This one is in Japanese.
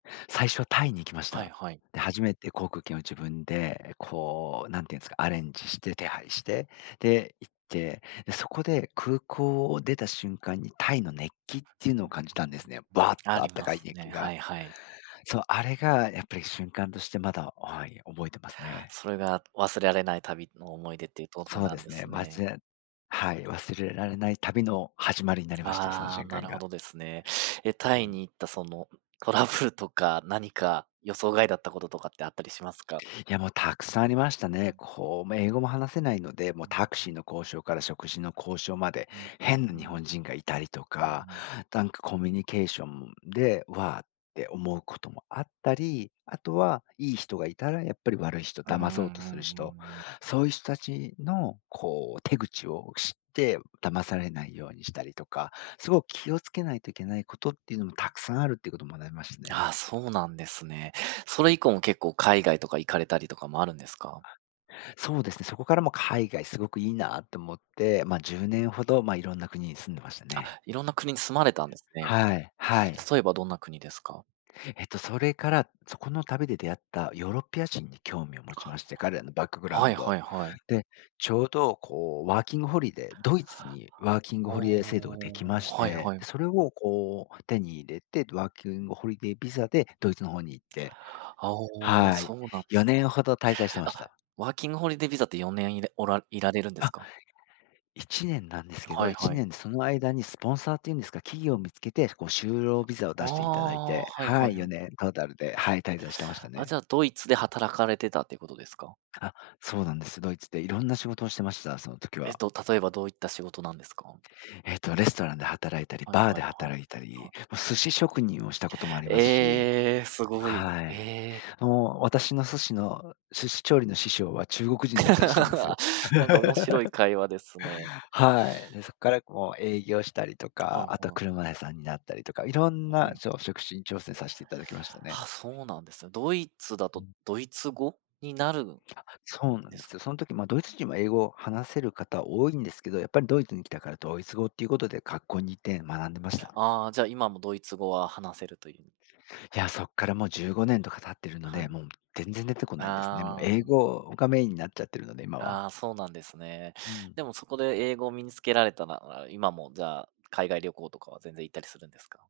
最初タイに行きましはいた。はい。で、初めて航空券を自分で、こう、なんていうんすか、アレンジして手配して、で、行って、で、そこで空港を出た瞬間にタイの熱気っていうのを感じたんですね、バーッ [unintelligible] あとあっりたまかいす熱気ね。が。はいはい。そう、あれがやっぱり瞬間としてまだ、あ、はい、覚えてますね。それが忘れられない旅の思い出っていうとこそうなでんすでね、すまね。ぜはい、忘れられない旅の始まりになりました、そのわあ、瞬な間るほが。どですね。え、うタイん。に行ったその、トラブルとか、何か予想外だったこととかってあったりしますか。いや、もうたくさんありましたうね。ん。こう、め英語も話せないので、もううん、タクうシん。ーの交渉から食事の交渉まで、うんうん変なう日本ん。人がいたりとうーか、ん。なんかコミュニケーションで、「わあ」って思うこともあったり、あとはいい人がいたらやっぱり悪い人、うふ、うん騙うんうんそうとする人、うん。うん。そういう人たちの、こう手口を知って騙されないようにしたりとか、すご気を付けないといけないことっていうのも沢山あるっていうことを学びますね。あ、そうなんですね。それ以降も結構海外とか行かれたりとかもあるんですか。あ、そうですね、そこからも海外すごくいいなと思って、ま、10年ほど、ま、いろんな国に住んでましたあ、ね。色んな国に住まれたんですね。はい、はい。例えばどんな国ですか。えっと、それから、そこの旅で出会ったヨーロッパ人に興味を持ちかまして、彼らのバックグあ。ラウはンいはド。いはい。で、ちょうど、こうワーキングホリデー、ドイツにワーキングほホリデー制度ができまお、して、はいはい。で、それをこう、手に入れて、ど、ワーキングホリデービザでドイツの方に行ってあ、お、はい、そうなんでよす。ねんほど滞在してましあ、た。ワーキングホリデービザって4年いれおらいられるんですあ。か。1年なんですけど、はいいちはい。ねんでその間にスポンサーっていうんですか、企業見つけて、こう就労ビザをあ出していただいあ、て、はいははいい、よはい。ねんトータルで、はい、滞在してましたあ、ね。じゃあ、ドイツで働かれてたってことですか？あ、そうなんです。ドイツでいろんな仕事をしてました、その時えっは。と、例えばどういった仕事なんですか？えっと、レストランで働いたり、はいバーはでいはい、働いたはり、い。も、寿司職人をしたこともありますしえ、すごい。はい。え。もう私の寿司の、寿司調理の師匠は中国人だったりしたんですよ。なんか面白い会話ですね。はい。で、そっからこう営業したりとふぁか、ん、あとはほあ。車屋さんになったりとか、いろんもな、はい。しょ職種に挑戦さしていただきましたあ、ね。そうなんですね。ドイツだうとん。ドイツ語になる、そうなんでです。すよ。そん時、ま、ドイツ人は英語話せる方多いんですけど、やっぱりドイツに来たからドイツ語っていうことで、学校に行って学んでました。ああ、じゃ、今もドイツ語は話せるという。いや、そっからもう15年とか経ってるのはで、もん。う全然出てこないですね。もう英ああ。語がメインになっちゃってるので、今は。ああ、そうなんですね。うん。でも、そこで英語を身に付けられたなら、今もじゃあ、海外旅行とかは全然行ったりするんですか？